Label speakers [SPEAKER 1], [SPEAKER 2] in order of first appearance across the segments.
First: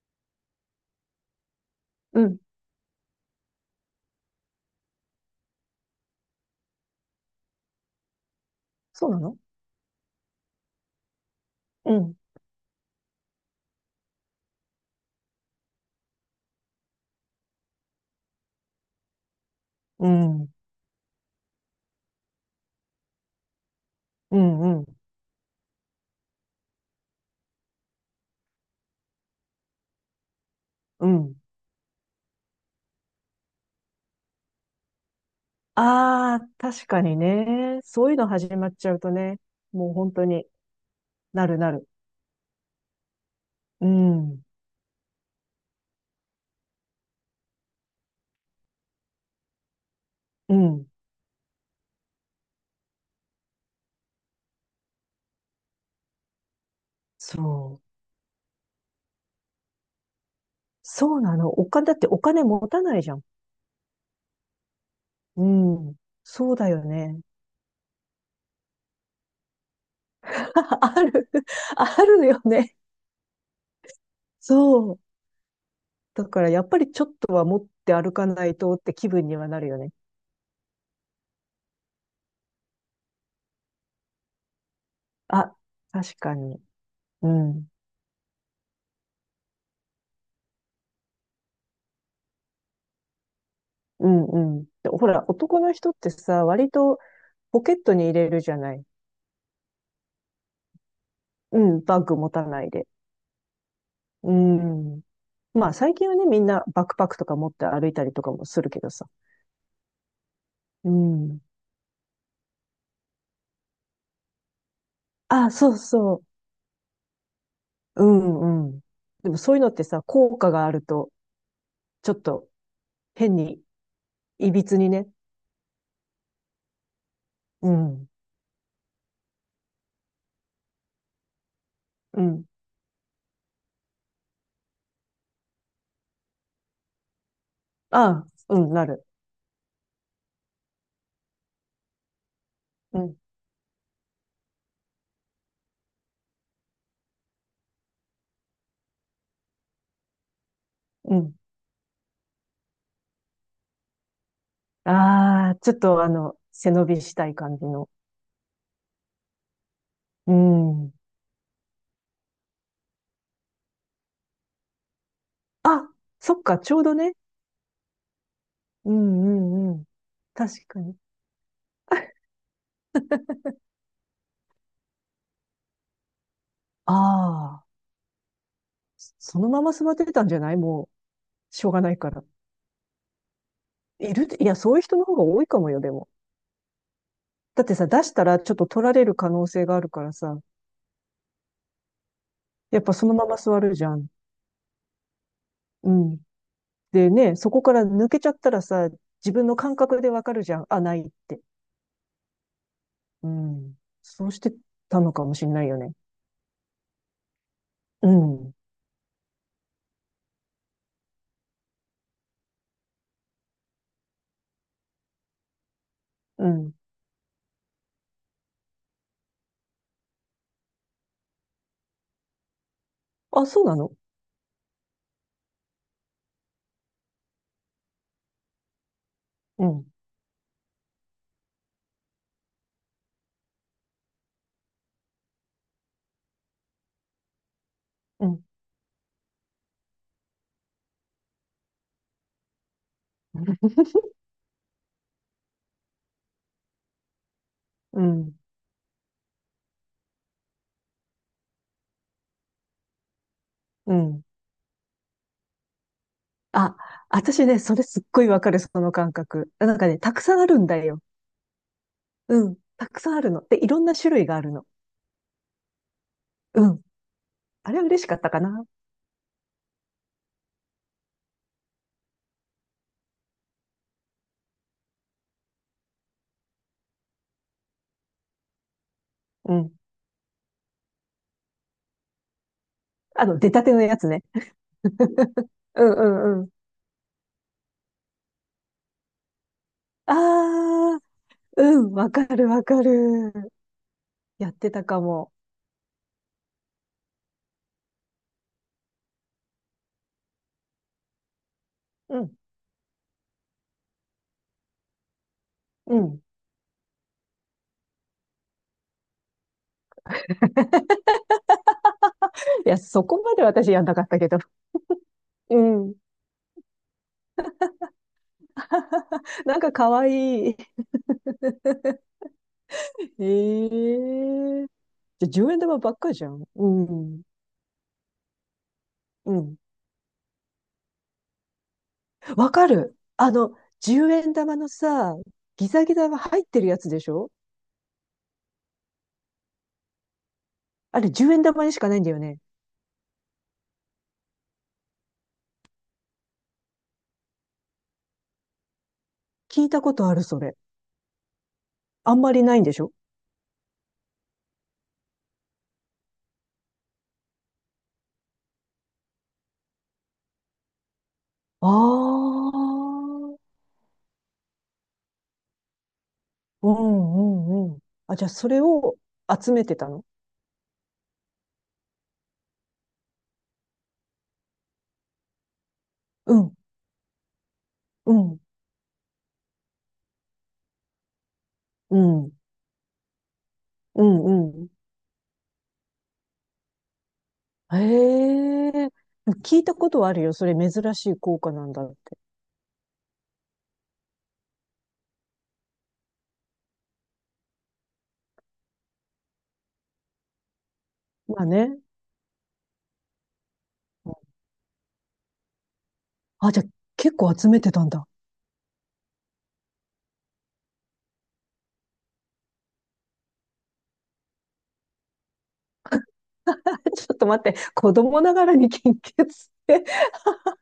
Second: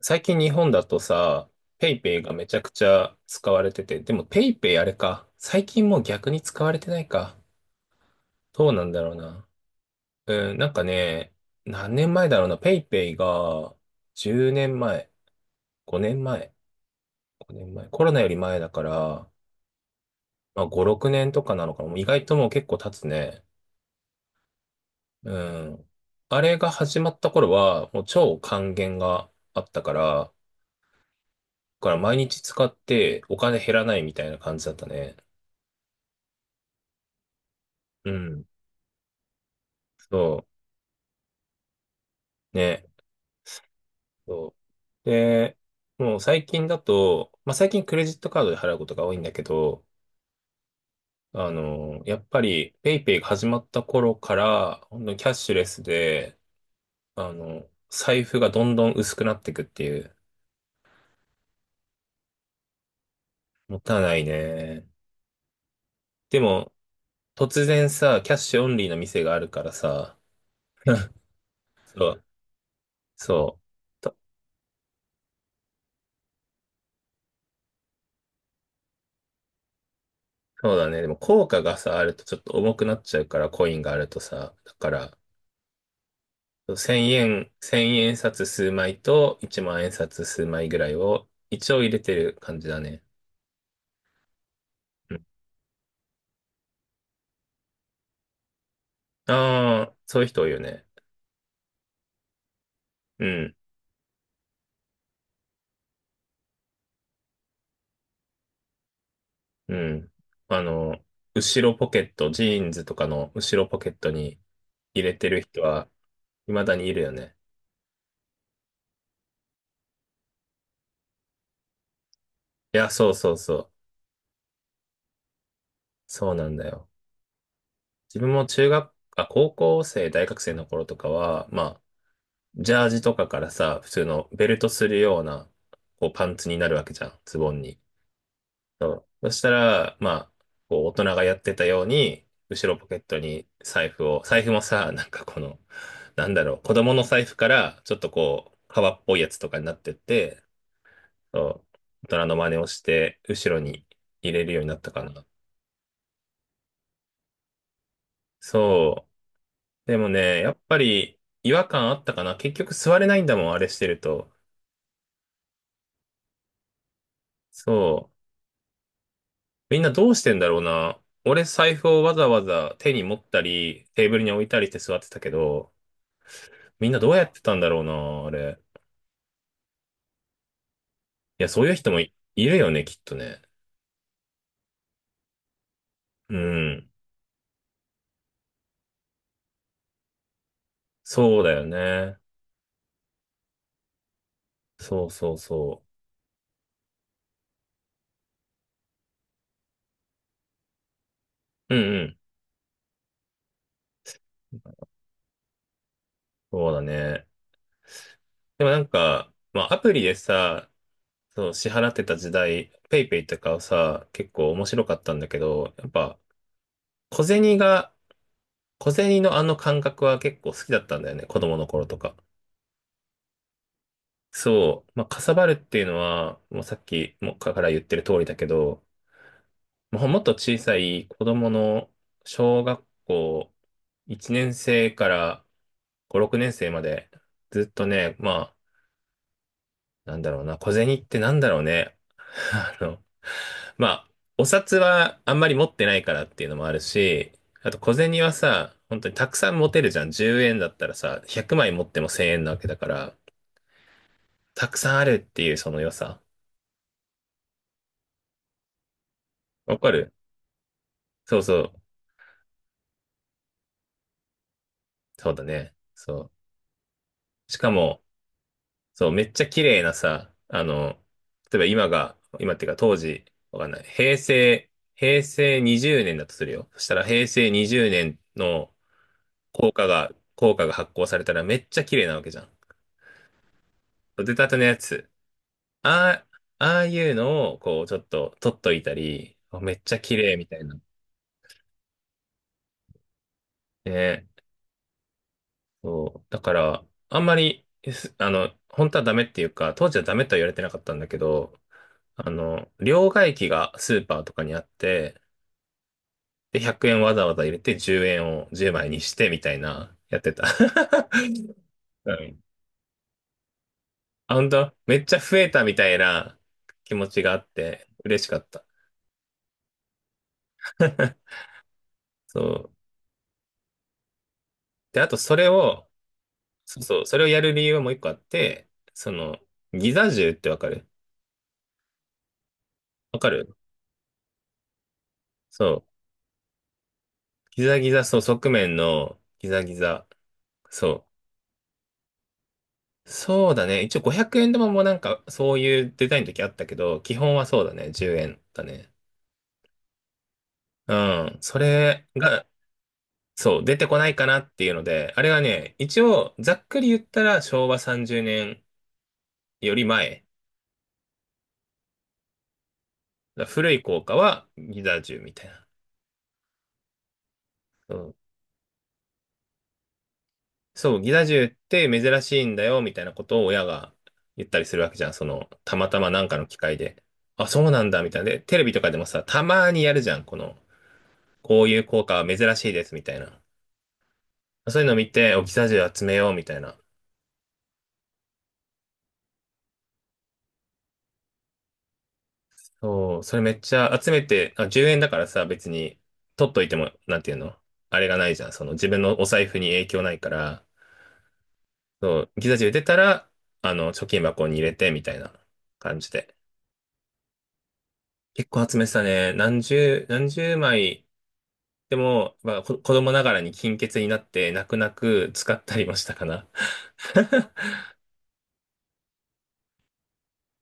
[SPEAKER 1] 最近日本だとさ、ペイペ
[SPEAKER 2] う
[SPEAKER 1] イが
[SPEAKER 2] ん。
[SPEAKER 1] めちゃくちゃ使われてて、でもペイペイあれか。最近もう逆に使われてないか。どうなんだ
[SPEAKER 2] そう
[SPEAKER 1] ろう
[SPEAKER 2] なの。
[SPEAKER 1] な。うん、なんかね、
[SPEAKER 2] う
[SPEAKER 1] 何年
[SPEAKER 2] ん。
[SPEAKER 1] 前だろうな。ペイペイが10年前、5年前、5年前、コロナより前だから、
[SPEAKER 2] うん。
[SPEAKER 1] まあ5、6年とかなのかな。もう意外ともう結構経つね。
[SPEAKER 2] うん。うん。
[SPEAKER 1] うん。あれが始まった頃は、もう超還元があったから、だ
[SPEAKER 2] うん。
[SPEAKER 1] から毎日使ってお金減らないみたいな感じだったね。
[SPEAKER 2] ああ、確かにね。そ
[SPEAKER 1] う
[SPEAKER 2] ういうの
[SPEAKER 1] ん。
[SPEAKER 2] 始まっちゃうとね。もう本当
[SPEAKER 1] そ
[SPEAKER 2] になるなる。
[SPEAKER 1] う、ね、
[SPEAKER 2] うん。
[SPEAKER 1] そう。で、もう最近だと、まあ、最近クレジットカードで払うことが多いんだけど、
[SPEAKER 2] うん。
[SPEAKER 1] やっぱり、ペイペイが始まった頃から、ほんとキャッシュレスで、
[SPEAKER 2] そう。
[SPEAKER 1] 財布がどんどん薄くなっていくっていう、
[SPEAKER 2] そうなの。お金、だってお金持たないじゃん。
[SPEAKER 1] もったいないね。
[SPEAKER 2] うん。
[SPEAKER 1] で
[SPEAKER 2] そうだ
[SPEAKER 1] も、
[SPEAKER 2] よね。
[SPEAKER 1] 突然さ、キャッシュオンリーの店があるからさ、
[SPEAKER 2] あ る。あ
[SPEAKER 1] そう、
[SPEAKER 2] るよね。
[SPEAKER 1] そう。
[SPEAKER 2] そう。だからやっぱりちょっとは持って歩かないとって気分にはなるよね。
[SPEAKER 1] そうだね。でも効果がさ、あるとちょっと重くなっちゃうから、コインがあるとさ。だから、
[SPEAKER 2] あ、確かに。
[SPEAKER 1] 1000
[SPEAKER 2] う
[SPEAKER 1] 円、
[SPEAKER 2] ん。
[SPEAKER 1] 1円札数枚と1万円札数枚ぐらいを一応入れてる感じだね。
[SPEAKER 2] うんうん。でほら、男の人ってさ、割とポケットに入れるじゃない。
[SPEAKER 1] ああー、そういう人多いよね。
[SPEAKER 2] うん、バッグ持たないで。
[SPEAKER 1] うん、
[SPEAKER 2] うん。まあ最近はね、みんなバックパックとか持って歩いたりとかもするけどさ。
[SPEAKER 1] うん。あ
[SPEAKER 2] う
[SPEAKER 1] の、
[SPEAKER 2] ん。
[SPEAKER 1] 後ろポケット、ジーンズとかの後ろポケットに入れてる
[SPEAKER 2] あ、
[SPEAKER 1] 人
[SPEAKER 2] そう
[SPEAKER 1] は
[SPEAKER 2] そ
[SPEAKER 1] 未だにいるよね。
[SPEAKER 2] う。うんうん。でもそういうのってさ、効果があると、ちょっと
[SPEAKER 1] いや、そうそ
[SPEAKER 2] 変
[SPEAKER 1] うそ
[SPEAKER 2] に、
[SPEAKER 1] う。
[SPEAKER 2] いびつにね。
[SPEAKER 1] そうなんだよ。
[SPEAKER 2] うん。
[SPEAKER 1] 自分も中学、あ、高校生、大学生の頃とかは、まあ、
[SPEAKER 2] うん。
[SPEAKER 1] ジャージとかからさ、普通のベルトするような、こう、パンツになるわけじゃん、ズボンに。
[SPEAKER 2] あ、うん、な
[SPEAKER 1] そ
[SPEAKER 2] る。
[SPEAKER 1] う。そしたら、まあ、こう、大人がやってたように、後ろポケ
[SPEAKER 2] う
[SPEAKER 1] ッ
[SPEAKER 2] ん。
[SPEAKER 1] トに財布もさ、なんかこの、なんだろう、子供の財布から、ちょっとこう、革っぽいやつとかになってって、
[SPEAKER 2] うん。
[SPEAKER 1] そう、大人の真似をして、後ろに入れるようになったかな。
[SPEAKER 2] ああ、ちょっとあの、背伸びしたい感じの。
[SPEAKER 1] そう。でも
[SPEAKER 2] う
[SPEAKER 1] ね、やっぱ
[SPEAKER 2] ん。
[SPEAKER 1] り、違和感あったかな。結局座れないんだもん、あれしてると。
[SPEAKER 2] あ、そっか、ちょうどね。
[SPEAKER 1] そう。
[SPEAKER 2] うんうんう
[SPEAKER 1] みん
[SPEAKER 2] ん。
[SPEAKER 1] などうしてんだろう
[SPEAKER 2] 確かに。
[SPEAKER 1] な。俺財布をわ ざわざ手に持ったり、テーブルに置いたりして座ってたけど、みん
[SPEAKER 2] あ
[SPEAKER 1] などうやってたんだ
[SPEAKER 2] あ。
[SPEAKER 1] ろうな、あれ。
[SPEAKER 2] そのまま座ってたんじゃない。も
[SPEAKER 1] いや、
[SPEAKER 2] う、
[SPEAKER 1] そ
[SPEAKER 2] し
[SPEAKER 1] う
[SPEAKER 2] ょう
[SPEAKER 1] いう
[SPEAKER 2] が
[SPEAKER 1] 人
[SPEAKER 2] ない
[SPEAKER 1] も
[SPEAKER 2] か
[SPEAKER 1] い、
[SPEAKER 2] ら。
[SPEAKER 1] いるよね、きっとね。
[SPEAKER 2] いる、いや、そういう人の方が多いかもよ、でも。
[SPEAKER 1] うん。
[SPEAKER 2] だってさ、出したらちょっと取られる可能性があるからさ、
[SPEAKER 1] そうだよね。
[SPEAKER 2] やっぱそのまま座るじゃん。
[SPEAKER 1] そうそうそ
[SPEAKER 2] うん。でね、そこから抜けちゃったらさ、自分の感覚でわかるじゃん。あ、ないって。
[SPEAKER 1] う。うんうん。
[SPEAKER 2] うん。そうしてたのかもしんないよね。
[SPEAKER 1] そうだね。
[SPEAKER 2] うん。
[SPEAKER 1] でもなんか、まあ、アプリでさ、そう、支払ってた時代、ペイペイとかはさ、結構面白かったんだけど、やっぱ、
[SPEAKER 2] うん。
[SPEAKER 1] 小銭が、小銭のあの感覚は結構好きだったんだよね、子供の頃とか。
[SPEAKER 2] あ、そうなの。
[SPEAKER 1] そう、まあ、かさばるっていうのは、もうさっきもから言ってる通りだけど、
[SPEAKER 2] うん。
[SPEAKER 1] もうもっと小さい子供の小学校1年生から5、6年生までずっとね、
[SPEAKER 2] う
[SPEAKER 1] ま
[SPEAKER 2] ん。
[SPEAKER 1] あ、なんだろうな、小銭ってなんだろうね。あの、まあ、お札はあんまり持ってないからっていうのもあるし、あと小
[SPEAKER 2] う
[SPEAKER 1] 銭は
[SPEAKER 2] ん。
[SPEAKER 1] さ、本当にたくさん持てるじゃん。10円だったらさ、100枚持っても1000円なわけだから、
[SPEAKER 2] うん。
[SPEAKER 1] たくさんあるっていうその良さ。
[SPEAKER 2] あ、私ね、それすっごいわかる、その感覚。な
[SPEAKER 1] わ
[SPEAKER 2] んか
[SPEAKER 1] か
[SPEAKER 2] ね、た
[SPEAKER 1] る。
[SPEAKER 2] くさんあるんだよ。
[SPEAKER 1] そうそう。
[SPEAKER 2] うん。たくさんあるの。で、いろんな種類があるの。
[SPEAKER 1] そうだね。そう。
[SPEAKER 2] うん。
[SPEAKER 1] しか
[SPEAKER 2] あれは
[SPEAKER 1] も、
[SPEAKER 2] 嬉しかったかな。
[SPEAKER 1] そう、めっちゃ綺麗なさ、例えば今が、今っていうか当時、わかんない。平成20年だとするよ。そしたら平成20年の
[SPEAKER 2] う
[SPEAKER 1] 硬
[SPEAKER 2] ん。
[SPEAKER 1] 貨が、硬貨が発行されたらめっちゃ綺麗なわけじゃ
[SPEAKER 2] あの、出たてのやつね。
[SPEAKER 1] ん。出たてのやつ。
[SPEAKER 2] うんう
[SPEAKER 1] あ
[SPEAKER 2] んうん。
[SPEAKER 1] あ、ああいうのを、こう、ちょっと取っといたり、めっちゃ
[SPEAKER 2] あ
[SPEAKER 1] 綺麗みたいな。
[SPEAKER 2] あ、うん。わかるわかる。
[SPEAKER 1] ね、
[SPEAKER 2] やってたかも。
[SPEAKER 1] そう。だから、あんまり、すあの、本当はダメっていうか、当時はダメとは言われてなかったんだけど、
[SPEAKER 2] うん。
[SPEAKER 1] 両替機がスーパーとかにあって、
[SPEAKER 2] うん。
[SPEAKER 1] で、100円わざわざ入れて10円を10枚にしてみたいな、やってた。うん。
[SPEAKER 2] いや、そこまで私やんなかったけ
[SPEAKER 1] あ、
[SPEAKER 2] ど。
[SPEAKER 1] 本当めっちゃ増え
[SPEAKER 2] う
[SPEAKER 1] たみた
[SPEAKER 2] ん。
[SPEAKER 1] いな気持ちがあって、嬉しかった。
[SPEAKER 2] なんかかわいい。
[SPEAKER 1] そう。
[SPEAKER 2] ええ。
[SPEAKER 1] で、あと
[SPEAKER 2] じゃ、
[SPEAKER 1] それ
[SPEAKER 2] 10円玉
[SPEAKER 1] を、
[SPEAKER 2] ばっかじゃん。う
[SPEAKER 1] そうそう、そ
[SPEAKER 2] ん。
[SPEAKER 1] れをやる理由はもう一個あって、そ
[SPEAKER 2] う
[SPEAKER 1] の、
[SPEAKER 2] ん。
[SPEAKER 1] ギザ銃ってわかる？
[SPEAKER 2] わかる。
[SPEAKER 1] わ
[SPEAKER 2] あ
[SPEAKER 1] かる。
[SPEAKER 2] の、10円玉のさ、
[SPEAKER 1] そ
[SPEAKER 2] ギザギ
[SPEAKER 1] う、
[SPEAKER 2] ザが入ってるやつでしょ。
[SPEAKER 1] ギザギザ、そう、側面のギザギザ。
[SPEAKER 2] あ
[SPEAKER 1] そ
[SPEAKER 2] れ、10円玉にしかないんだよね。
[SPEAKER 1] う。そうだね。一応500円玉もなんかそういうデザインの時あったけど、基本はそうだね。10円だね。
[SPEAKER 2] 聞いたことある、それ。
[SPEAKER 1] うん。それ
[SPEAKER 2] あんまり
[SPEAKER 1] が、
[SPEAKER 2] ないんでしょ。
[SPEAKER 1] そう、出てこないかなっていうので、あれはね、一応ざっくり言ったら昭和30年より前。
[SPEAKER 2] ああ。
[SPEAKER 1] 古い硬貨はギザ1みたいな。
[SPEAKER 2] うんうんうん。あ、じゃあ、それを集めてたの？
[SPEAKER 1] そう、ギザ銃って珍しいんだよ、みたいなことを親が言ったりするわけじゃん。その、たまたまなん
[SPEAKER 2] う
[SPEAKER 1] かの機
[SPEAKER 2] ん、
[SPEAKER 1] 会で。あ、そうなんだ、み
[SPEAKER 2] う
[SPEAKER 1] たいな。で、
[SPEAKER 2] ん、
[SPEAKER 1] テレビとかでもさ、たまにやるじゃん。この、こういう
[SPEAKER 2] う
[SPEAKER 1] 効果は
[SPEAKER 2] ん、
[SPEAKER 1] 珍しいです、みたいな。
[SPEAKER 2] うん、うん。
[SPEAKER 1] そういうのを見て、お、ギザ銃集めよう、みたいな。
[SPEAKER 2] へえ。聞いたことはあるよ。それ珍しい効果なんだって。
[SPEAKER 1] そう、それめっちゃ集めて、あ、10円だからさ、別に、取っといても、なんていうのあれがないじゃん。その、自分のお財布に影響ないから、
[SPEAKER 2] まあね。
[SPEAKER 1] そう、ギザ銃出たら、貯金箱に入れて、みたいな感じで。
[SPEAKER 2] あ、じゃあ、結構集めてたんだ。
[SPEAKER 1] 結構集めてたね。何十枚。でも、まあ、子供ながらに金欠になって、泣く泣く使ったりもしたかな。
[SPEAKER 2] ちょっと待って、子供ながらに献血って。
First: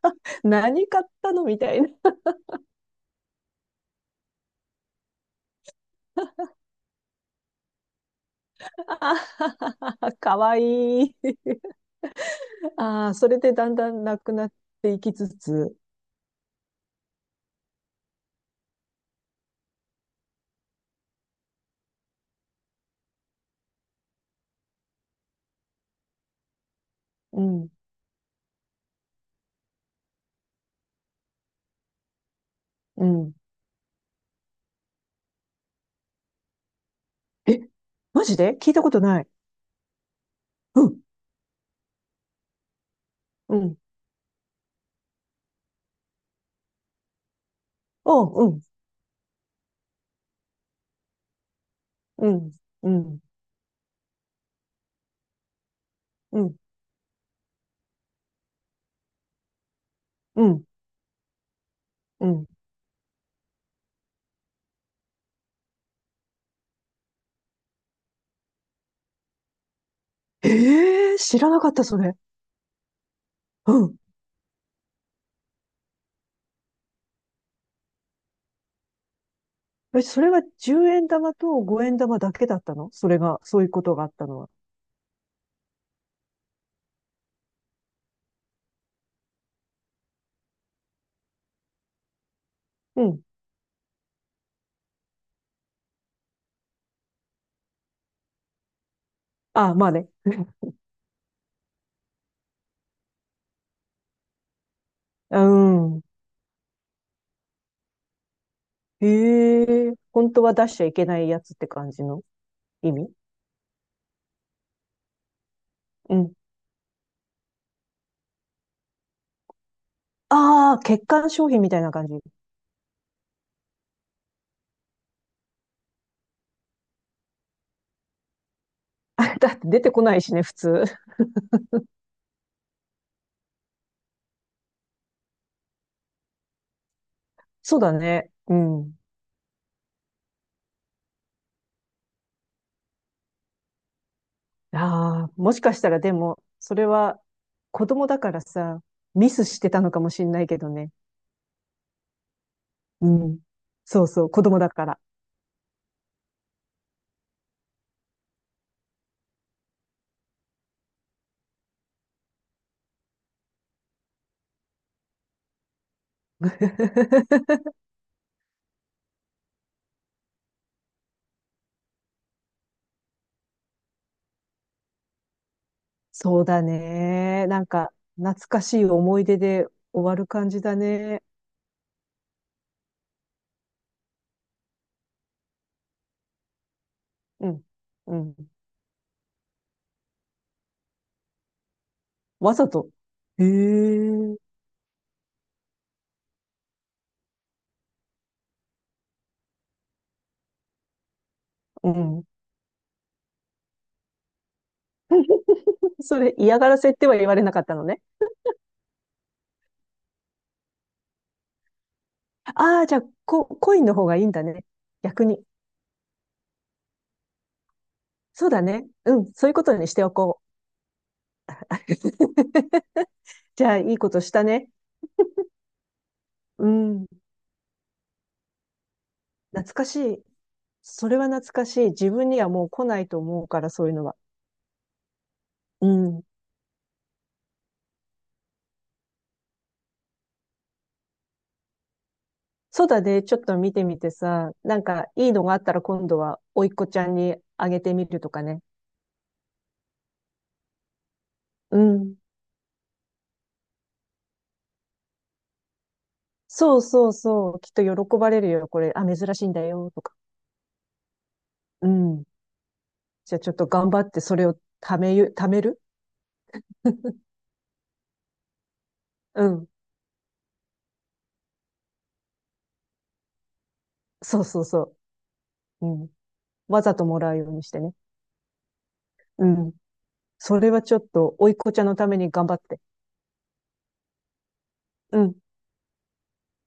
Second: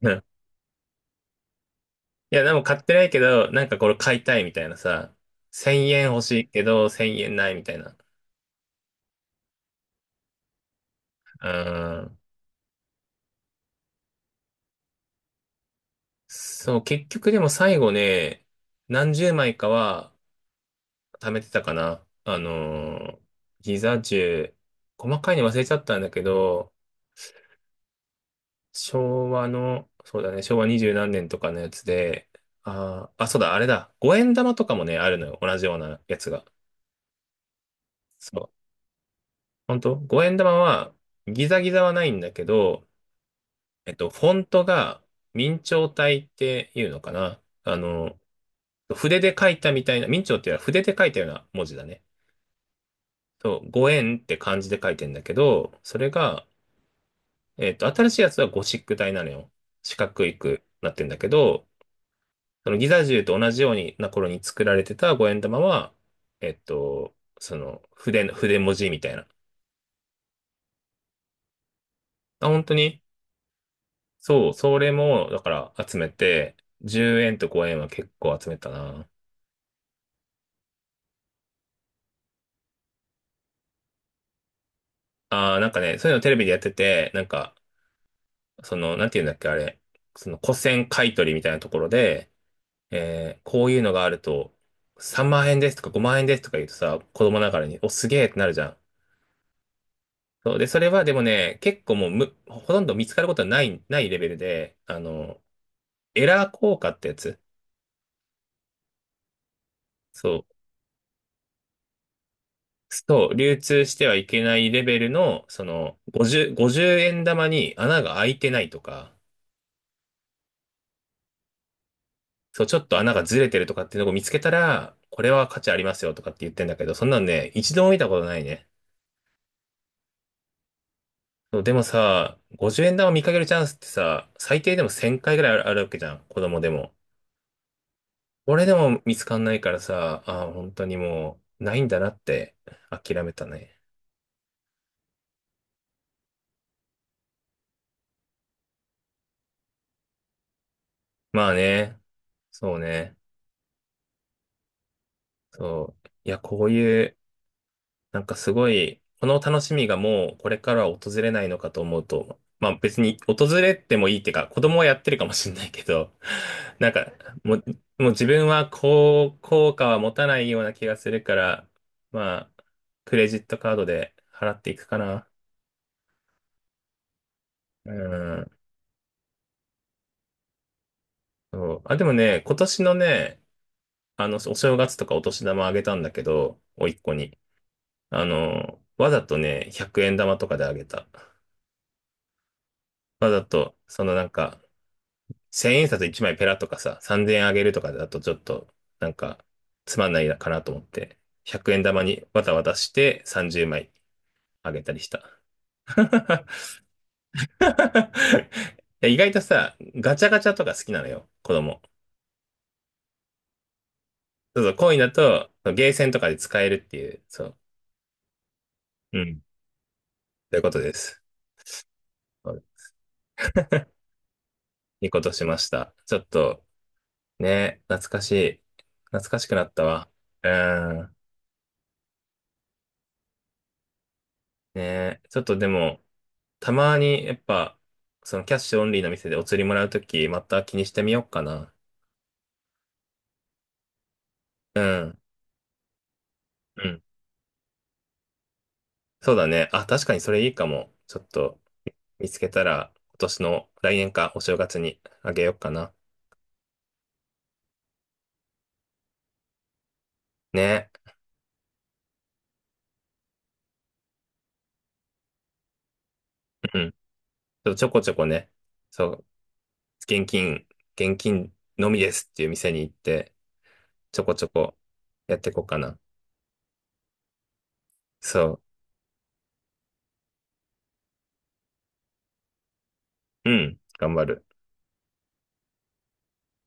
[SPEAKER 1] うん。
[SPEAKER 2] 何買ったのみたいな。
[SPEAKER 1] いや、でも買ってないけど、なんかこれ買いたいみたいなさ。1000円欲しいけど、1000円ないみたいな。
[SPEAKER 2] あはははかわいい。
[SPEAKER 1] うん。
[SPEAKER 2] ああ、それでだんだんなくなっていきつつ、
[SPEAKER 1] そう、結局でも最後ね、何十枚かは貯めてたかな。ギザ十細かいの忘れちゃったんだけど、
[SPEAKER 2] うん。
[SPEAKER 1] 昭和の、そうだね、昭和二十何年とかのやつで、
[SPEAKER 2] う
[SPEAKER 1] あ、
[SPEAKER 2] ん。
[SPEAKER 1] そうだ、あれだ、五円玉とかもね、あるのよ、同じようなやつが。
[SPEAKER 2] え、マジ
[SPEAKER 1] そ
[SPEAKER 2] で聞
[SPEAKER 1] う。
[SPEAKER 2] いたことない。
[SPEAKER 1] 本当五円玉
[SPEAKER 2] う
[SPEAKER 1] は、
[SPEAKER 2] ん、
[SPEAKER 1] ギザギザはないんだけど、
[SPEAKER 2] うん、
[SPEAKER 1] フォントが、明朝体っていうのかな。
[SPEAKER 2] おう、
[SPEAKER 1] 筆で書いたみたいな、明朝っていうのは筆で書いたような文字だね。
[SPEAKER 2] うん、うん、うん、
[SPEAKER 1] そう、五円って漢字で書いてんだけど、それが、新しいやつはゴシック体なのよ。四角
[SPEAKER 2] う
[SPEAKER 1] く
[SPEAKER 2] ん、
[SPEAKER 1] なってんだけど、
[SPEAKER 2] うん。
[SPEAKER 1] そのギザ銃と同じようにな頃に作られてた五円玉は、その筆文字みたいな。
[SPEAKER 2] ええー、知らなかった、それ。
[SPEAKER 1] あ、本当に
[SPEAKER 2] うん。
[SPEAKER 1] そう、それも、だから集めて、10円と5円は結構集めたな。
[SPEAKER 2] え、それは10円玉と5円玉だけだったの？それが、そういうことがあったのは。
[SPEAKER 1] ああなんかね、そういうのテレビでやってて、なんか、その、なんていうんだっけ、あれ、その古銭買い取りみたいなところで、
[SPEAKER 2] うん。
[SPEAKER 1] こういうのがあると、3万円ですとか5万円ですとか言うとさ、子供ながらに、お、すげえってなるじゃん。
[SPEAKER 2] あ、まあね。
[SPEAKER 1] そうで、それはでもね、結構もうむ、ほとんど見つかることはない、ないレベルで、
[SPEAKER 2] うん。
[SPEAKER 1] エラー効果ってやつ。
[SPEAKER 2] ええー、本
[SPEAKER 1] そ
[SPEAKER 2] 当
[SPEAKER 1] う。
[SPEAKER 2] は出しちゃいけないやつって感じの意味？
[SPEAKER 1] そう、流通してはいけないレベルの、その、
[SPEAKER 2] うん。
[SPEAKER 1] 50、50円玉に穴が開いてないとか、
[SPEAKER 2] ああ、欠陥商品みたいな感じ。
[SPEAKER 1] そう、ちょっと穴がずれてるとかっていうのを見つけたら、これは価値ありますよとかって言ってんだけど、そんなのね、一度も見たことないね。
[SPEAKER 2] あ、だって出てこないしね、普通。
[SPEAKER 1] そう、でもさ、50円玉見かけるチャンスってさ、最低でも1000回ぐらいあるわけじゃん、子供でも。
[SPEAKER 2] そうだね。う
[SPEAKER 1] 俺で
[SPEAKER 2] ん。
[SPEAKER 1] も見つかんないからさ、ああ、本当にもう、ないんだなって諦めたね。
[SPEAKER 2] ああ、もしかしたらでも、それは子供だからさ、ミスしてたのかもしんないけどね。
[SPEAKER 1] まあね、そう
[SPEAKER 2] う
[SPEAKER 1] ね、
[SPEAKER 2] ん。そうそう、子供だから。
[SPEAKER 1] そう。いや、こういう、なんかすごい、この楽しみがもうこれからは訪れないのかと思うと、まあ別に訪れてもいいっていうか、子供はやってるかもしれないけど、なんか、も う、もう自分はこう、効果は持たないような気がするから、まあ、クレジットカードで払っていくかな。
[SPEAKER 2] そうだね。なん
[SPEAKER 1] う
[SPEAKER 2] か、懐
[SPEAKER 1] ん。
[SPEAKER 2] かしい思い出で終わる感じだね。
[SPEAKER 1] そう。あ、でもね、今年のね、お正月とかお年玉あげたんだけど、甥っ子に。
[SPEAKER 2] うん。うん。
[SPEAKER 1] わざとね、100円玉とかであげた。
[SPEAKER 2] わざと。
[SPEAKER 1] わざ
[SPEAKER 2] へ
[SPEAKER 1] と、そのなん
[SPEAKER 2] え。
[SPEAKER 1] か、1000円札1枚ペラとかさ、3000円あげるとかだとちょっと、なんか、つまんないかなと思って、100円
[SPEAKER 2] う
[SPEAKER 1] 玉
[SPEAKER 2] ん。
[SPEAKER 1] にわたわたして30枚あげたりした。
[SPEAKER 2] それ 嫌がらせっては言われなかったのね。
[SPEAKER 1] 意外とさ、ガチャガチャとか好きなのよ、子供。
[SPEAKER 2] ああ、じゃあ、コインの方がいいんだ
[SPEAKER 1] そう
[SPEAKER 2] ね。
[SPEAKER 1] そう、コインだ
[SPEAKER 2] 逆に。
[SPEAKER 1] と、ゲーセンとかで使えるっていう、そう。
[SPEAKER 2] そうだね。う
[SPEAKER 1] う
[SPEAKER 2] ん。
[SPEAKER 1] ん。
[SPEAKER 2] そういうことにしておこう。
[SPEAKER 1] ということです。
[SPEAKER 2] じゃあ、いいことしたね。
[SPEAKER 1] いいことしました。ちょっと、
[SPEAKER 2] うん。
[SPEAKER 1] ね、懐かしい。懐かしくなっ
[SPEAKER 2] 懐
[SPEAKER 1] た
[SPEAKER 2] かし
[SPEAKER 1] わ。
[SPEAKER 2] い。
[SPEAKER 1] うー
[SPEAKER 2] そ
[SPEAKER 1] ん。
[SPEAKER 2] れは懐かしい。自分にはもう来ないと思うから、そういうのは。
[SPEAKER 1] ね、ちょっとで
[SPEAKER 2] う
[SPEAKER 1] も、
[SPEAKER 2] ん。
[SPEAKER 1] たまに、やっぱ、そのキャッシュオンリーの店でお釣りもらうとき、また気にしてみようかな。
[SPEAKER 2] そうだね。ちょっと見てみてさ、な
[SPEAKER 1] う
[SPEAKER 2] んか
[SPEAKER 1] ん。
[SPEAKER 2] いいのがあったら今度は、甥っ
[SPEAKER 1] う
[SPEAKER 2] 子ち
[SPEAKER 1] ん。
[SPEAKER 2] ゃんにあげてみるとかね。
[SPEAKER 1] そうだね。あ、確かにそれいいかも。ちょっと、
[SPEAKER 2] うん。
[SPEAKER 1] 見つけたら、今年の来年か、お正月にあげようかな。
[SPEAKER 2] そうそうそう。きっと喜ばれるよ。これ、あ、珍しいんだよ。とか。
[SPEAKER 1] ね。
[SPEAKER 2] うん。じゃあちょっと頑張ってそれを貯める。
[SPEAKER 1] うん。ちょっとちょこちょこね、そう、
[SPEAKER 2] うん。
[SPEAKER 1] 現金、現金のみですっていう店に行って、ちょこ
[SPEAKER 2] そ
[SPEAKER 1] ち
[SPEAKER 2] う
[SPEAKER 1] ょ
[SPEAKER 2] そう
[SPEAKER 1] こ
[SPEAKER 2] そ
[SPEAKER 1] やっていこうか
[SPEAKER 2] う。う
[SPEAKER 1] な。
[SPEAKER 2] ん。わざともらうようにしてね。
[SPEAKER 1] そう。
[SPEAKER 2] うん。それはちょっと、甥っ子ちゃんのために頑張って。
[SPEAKER 1] うん、頑張る。
[SPEAKER 2] うん。